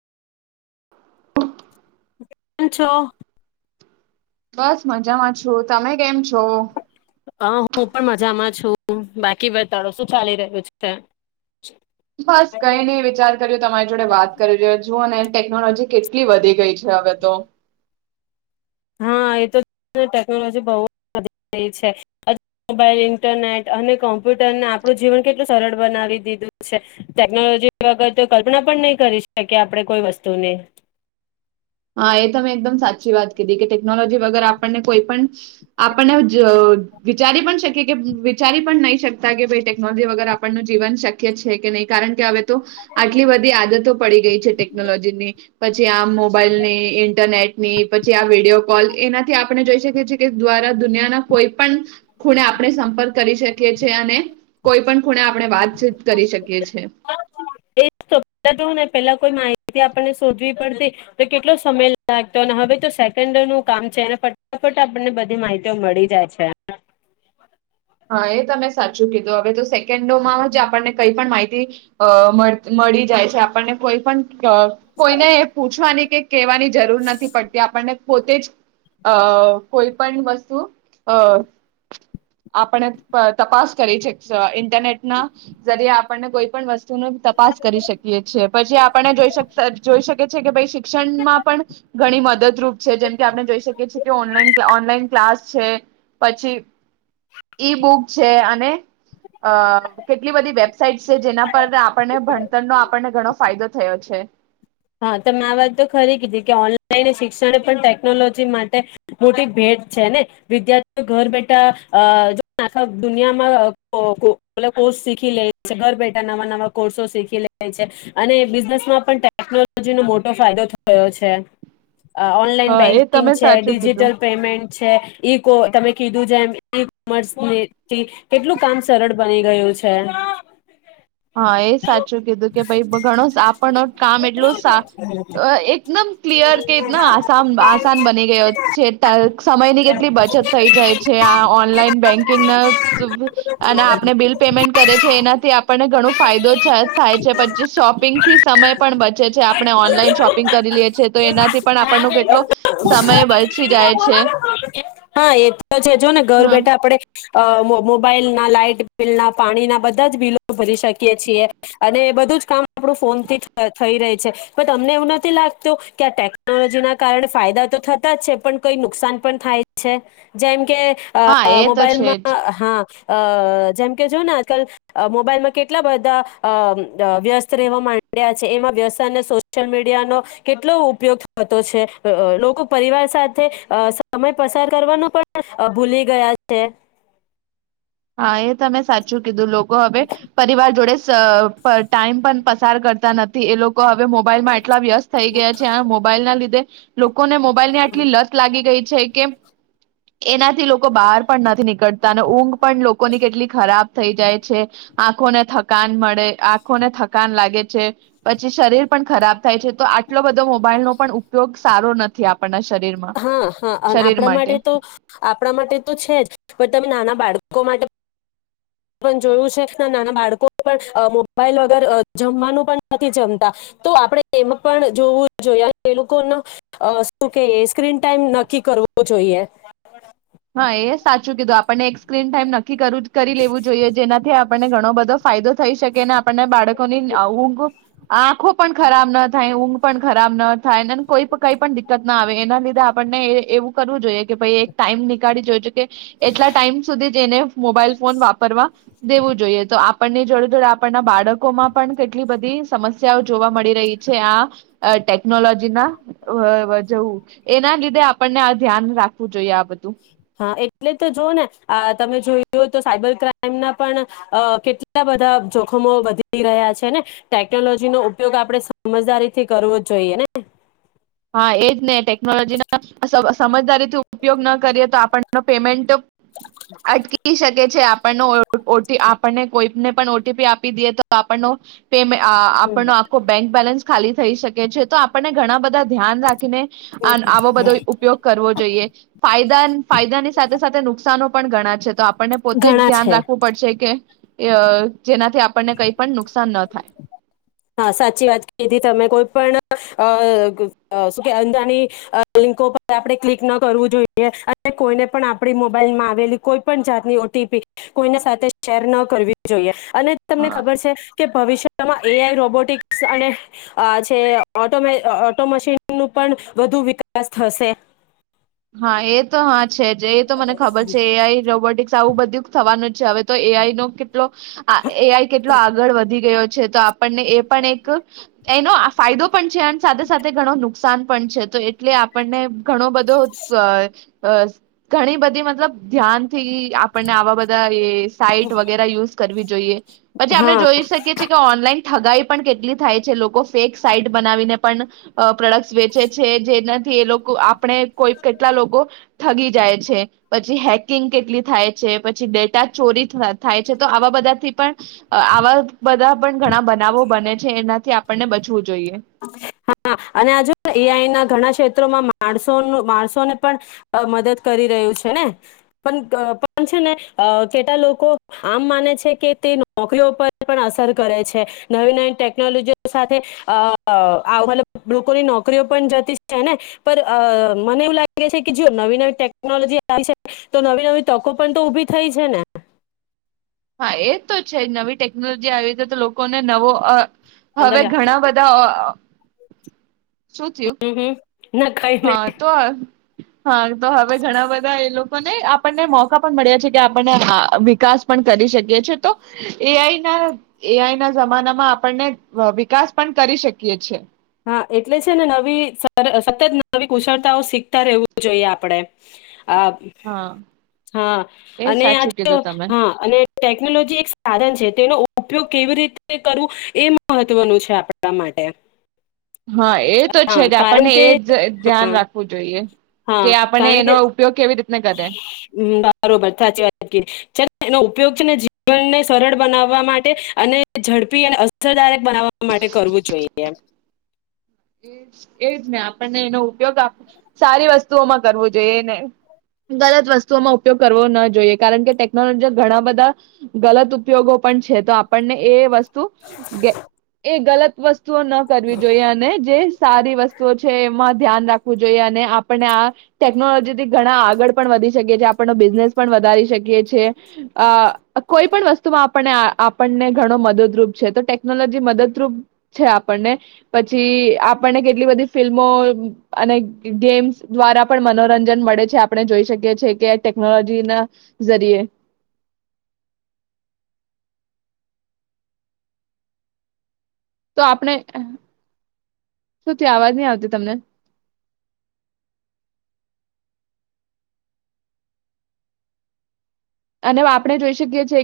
હ [inaudible] પાં છો? બસ મજામાં છું, તમે કેમ છો? અહ હું પણ મજામાં છું, બાકી બતાડો શું ચાલી રહ્યું છે? બસ કઈ નઈ, વિચાર કર્યો તમારી જોડે વાત કરી છું અને ટેકનોલોજી કેટલી વધી ગઈ છે, હવે તો હા, એતો ટેકનોલોજી બહુ વધી ગઈ છે. [inaudible] મોબાઈલ ઇન્ટરનેટ અને કોમ્પ્યુટરને આપણું જીવન કેટલું સરળ બનાવી દીધું છે. ટેકનોલોજી વગરતો કલ્પના પણ નઈ કરી શકીએ, આપણે કોઈ વસ્તુની. હા એ તમે એકદમ સાચી વાત કીધી કે ટેકનોલોજી વગર આપણને કોઈ પણ, આપણને વિચારી પણ શકીએ કે વિચારી પણ નહીં શકતા કે ભાઈ ટેકનોલોજી વગર આપણનું જીવન શક્ય છે કે નહીં કારણ કે હવે તો આટલી બધી આદતો પડી ગઈ છે ટેકનોલોજીની પછી આમ મોબાઈલની ઇન્ટરનેટની પછી આ વિડીયો કોલ એનાથી આપણે જોઈ શકીએ છીએ કે દ્વારા દુનિયાના કોઈ પણ ખુણે આપણે સંપર્ક. કરી શકીએ છેએ અને. કોઈ પણ ખૂણે આપણે વાતચીત કરી શકીએ છીએ. એજ તો પેલા કોઈ મા માહિતી આપને શોધવી પડતી તો કેટલો સમય લાગતો અને હવે તો સેકન્ડ નું કામ છે અને ફટાફટ આપણને બધી માહિતીઓ મળી જાય છે. હા એ તમે સાચું કીધું હવે તો કેન્ડોમાં જ આપણને. કઈ પણ માહિતી અ મળ મળી જાય છે આપણને કોઈ પણ અ કોઈને એ પૂછવાની કે કહેવાની જરૂર નથી પડતી આપણને. પોતે જ અ કોઈ પણ વસ્તુ અ આપણે તપાસ કરી છે ઇન્ટરનેટ ના જરીે આપણને કોઈ પણ વસ્તુ તપાસ કરી શકીએ છીએ પછી આયોડે જો જોઈ શકી છેએ કે ભઈ શિક્ષણમાં પણ ઘણી મદદરૂપ છે જેમ કે આપણે જોઈ શકીએ છીએ કે ઓનલાન ઓનલાઈન ક્લાસ છે પછી ઈ બુક છે અને અ કેટલી બધી વેબસાાઈટ છે જેના પર આપણને ભણતરનો આપણને ઘણો ફાયદો થયો છે. હા તો મેં આ વાત તો ખરી કીધી કે ઓનલાઈન શિક્ષણ પણ ટેકનોલોજી માટે મોટી ભેટ છે ને વિદ્યાર્થીઓ ઘર બેઠા એ જો આખ દુનિયામાં કો કોર્સ શીખી લે છે ઘર બેઠા નવા નવા કોર્સો શીખી લે છે અને બિઝનેસમાં પણ. ટેકનોલોજીનો મોટો ફાયદો થયો છે. અ ઓનલાઈન હા એ બેંકિંગ તમે છે સાચું કીધું ડિજિટલ પેમેન્ટ છે. ઈ કો તમે કીધું જેમ. કોમર્ થી કેટલું કામ સરળ બને. ગયું છે. હા એ સાચું કીધું કે ભાઈ ઘણો આપણ કામ એકદમ ક્લિયર કે ઇતના આસામ આસાન બની ગયો છે ટેન્ક સમયની કેટલી હા બચત એ તો થઈ જાય છે આ ઓનલાઈન બેંકિંગ ના અને આપણે બિલ પેમેન્ટ કરે છે એનાથી ઘણો ફાયદો થાય છે પછી શોપિંગથી સમય પણ બચે આપણે ઓનલાઈન શોપિંગ કરી લઈ છે તો એનાથી પણ આપણનો કેટલો સમય બચી જાય છે છે જો ને ઘર હમ્મ બેઠા આપણે અ મો મોબાઈલ ના લાાઈટ બિલ ના પાણીના બધા જ બિલો ભરી શકીએ છીએ અને બધું જ કામ આપણું ફોનથી જ થઈ રહી છે પણ તમને એવું નથી લાગતું કે આ ટેકનોલોજી ના કારણે ફાયદા તો થતા જ છે પણ કઈ નુકસાન પણ થાય છે જેમ કે અ હા એ તો છે જ મોબાઈલમાં હા. અ જેમ કે જોયને આજકાલ અ મોબાઈલમાં કેટલા બધા અ અમ યસ્ત રહેવા માંડ્યા છે એમાં વ્યવાયને સોશિયલ મીડિયાનો કેટલો ઉપયોગ થતો છે અ લોકો પરિવાર સાથે અ સમય પસાર કરવાનો પણ અ ભૂલી ગયા છે. હા એ તમે સાચું કીધું હવે પરિવાર જોડે ટાઈમ પણ પસાર કરતા નથી એ લોકો હવે મોબાઈલમાં એટલા વ્યસ્ત થઈ ગયા છે. મોબાઈલ ના લીધે લોક લોકોને મોબાઈલની આટલી લત લાગી ગઈ છે કેમ એના થી લોકો બહાર પણ નથી નીકળતા અને ઊંઘ લોકોની કેટલી ખરાબ થઈ જાય છે આંખોને થકાન મળે આંખોને થકાન લાગે પછી શરીર પણ ખરાબ થાય છે તો આટલો બધો મોબાઈલનો પણ ઉપયોગ સારો નથી આપ હા હા અને આપણા માટે તો આપણા માટે તો છે જ પણ તમે નાના બાળકો કો માટે પણ જોયું છે નાના બાળકો પણ મોબાઈલ વગર જમવાનું પણ નથી જમતા તો આપણે એમાં પણ જોવું જોઈએ એ લોકોનો શું કેય એ સ્ક્રીન ટાઈમ નક્કી કરવો જોઈએ. હા એ સાચું કીધું આપણને એક સ્ક્રીન ટાઈમ નક્કી કરી લેવું જોઈએ જેનાથી આપણને ઘણો બધો ફાયદો થઈ શકે ને આપણને બાળકોની આવું [unintelligible] ગો આંખો પણ ખરાબ ન થાય ઊંઘ પણ ખરાબ ન થાય અને કોઈ કઈ પણ દિકકત ના આવે એના આપણને એવું કરવું જોઈએ. કે ભાઈ એક ટાઈમની ગાડી જોજ એટલા ટાઈમ સુધી જેને મોબાઈલ ફોન વાપરવા દેવું જોઈએ તો આપણને જોડે જોડે આપણના બાળકોમાં પણ કેટલી બધી સમસ્યાઓ જોવા મળી રહી છે આ ટેકનોલોજીના જવું એના લીધે આપણને આ ધ્યાન રાખવું જોઈએ આ બધું હા એટલે તો જો ને આ તમે જોયઓ તો સાયબર ક્રાઈમના પણ કેટલા બધા જોખમો વધી રહ્યા છે ને ટેકનોલોજીનો ઉપયોગ આપણે સમજદારીથી કરવો જ જોઈએ ને હા એજ ટેકનોલોજીના સમજદારી ઉપયોગ ન કરીએ તો આપણે નો પેમેન્ટ અટકી શકે છે આપણનો ઓટી આપણને કોઈ ને પણ ઓટીપી આપી દઈએ તો આપણનો પેમે હમ, આપણનો આખો બેંક બેલેન્સ ખાલી થઈ શકે છે તો આપણને ઘણા બધા ધ્યાન રાખીને આન આવો બધો ઉપયોગ કરવો જોઈએ ફાયદા ફાયદાની સાથે સાથે નુકસાન પણ ગણા છે તો આપ આપણને પોતે જ ઘણા ધ્યાન છે. રાખવું પડશે કે એ અ જેનાથી આપણને કંઈ પણ નુકસાન ન થાય હહ સાચી વાત કીધી તમે કોઈ પણ અ શું કે અંજાની અ લિંકો પર આપણે ક્લિક ન કરવું જોઈએ અને કોઈને પણ આપડી મોબાઈલમાં આવેલી કોઈ પણ જાતની ઓટીપી કોઈના સાથે શેર ન કરવી જોઈએ અને તમને હા. ખબર છે કે ભવિષ્ય [unintelligible] એ આઈ રોબોટિક્સ અને આ છે ઓટો મે ઓટો મશીન નું પણ વધુ વિકાસ થશે હા એ જ તો હા છે જ એ તો મને ખબર છે એ આઈ રોબોટિક્સ આવું બધું થવાનું હવે તો એ આઈ નો કે કેટલો આ એ આઈ કેટલો આગળ વધી ગયો છે તો આપણને એ પણ એક એનો આ ફાયદો પણ છે અને સાથે સાથે ઘણો નુક સાન પણ છે તો એટલે આપણને ઘણો બધો અ ઘણી બધી મતલબ ધ્યાનથી આપણને આવા બધા એ સાઈટ વગેરા યુસ કરવી જોઈએ પછી આપણે હા જોઈ શકીએ છીએ કે ઓનલાઈન ઠગાઈ પણ કેટલી થાય છે લોકો ફેક સાઈટ બનાવીને પણ અ પ્રોડક્ટસ વેચે છે જેનાથી એ લોકો આપણે કોઈ કેટલા લોકો ઠગી જાય છે પછી હેકિંગ કેટલી થાય છે પછી ડેટા ચોરી થા થાય છે તો આવા બધાથી પણ આવા બધા પણ ઘણા બનાવો બને છે એનાથી આપ આપણને બચવું જોઈએ હા અને આ જે એ આઈ ના ઘણા છે તો આમાં માણસોનું માણસોને પણ અ મદદ કરી રહ્યું છે ને પન અ પન છે ને અ કેટલા લોકો આમ માને છે કે તે નોકરીઓ પર પણ અસર કરે છે નવી નવી ટેકનોલોજીઓ સાથે અ અ આવું મતલબ લોકોની નોકરીઓ પણ જતી છે ને પણ અ મને એવું લાગે છે કે જો નવી નવી ટેકનોલોજી આવી છે તો નવી નવી તકો પણ તો ઉભી થઈ છે ને હા એ તો છે નવી ટેકનોલોજી આવી રીતી તો લોકોને નવો અ અંદર હવે જા ઘણા બધા અ અ હું હું હા તો આ [inaudible] હા તો હવે ઘણા બધા એ લોક અને આપણને મોકા પણ મળ્યા છે કે આપણને વિકાસ પણ કરી શકીએ છેએ તો એ આઈ ના એ આઈ ના જમાનામાં આપણને વિકાસ પણ કરી શકીએ છીએ એટલે છે ને નવી સતત નવી કુશળતાઓ શીખતા રહેવું જોઈએ આપડે આ હા હા એ અને સાચું આજે કીધું તમે હા અને ટેકનોલોજી એક સાધન છે. તેનો ઉપયોગ કેવી રીતે કરવું એ મહત્વનું છે આપણા માટે. હા એ તો હા છે જ કારણ આપણને કે એ જ હા ધ્યાન રાખવું જોઈએ. કે હા આપને કારણ એનો કે ઉપયોગ કેવી રીતને કરે. હમ, ઉપયોગને જીવનને સરળ બનાવવા માટે. અને ઝડપી અને અસરદાયક બનાવવા માટે કરવું જોઈએ. એજ ને આપણને એનો ઉપયોગ સારી વસ્તુઓમાં કરવો જોઈએ. ને ગલત વસ્તુઓમાં ઉપયોગ કરવો ના જોઈએ. કારણ કે ટેકનોલોજી ઘણા બધા ગલત ઉપયોગો પણ છે. તો આપણને એ કે એ ગલત વસ્ તો ન કરવી જોઈએ. અને સારી વસ્તુઓ છે. એમાં ધ્યાન રાખવું જોઈએ. અને આપણને આ ટેકનોલોજીથી ઘણા આગળ પણ વધી શકીએ છી. આપણનો બિઝનેસ પણ વધારી શકીએ છીએ. કોઈ પણ વસ્તુમાં આપને આપણને ઘણો મદદરૂપ છે. તો ટેકનોલોજી મદદરૂપ છે. આપણને પછી આપણને કેટલી બધી ફિલ્મો અને ગેમ્સ દ્વારા પણ મનોરંજન મળે છે. આપણે જોઈ શકીએ છીએ કે ટેકનોલોજી ના જરીયે. તો આપણે શું થયું. અવાજ નથી આવતી તમને અને આપડે જોઈ શકીએ છીએ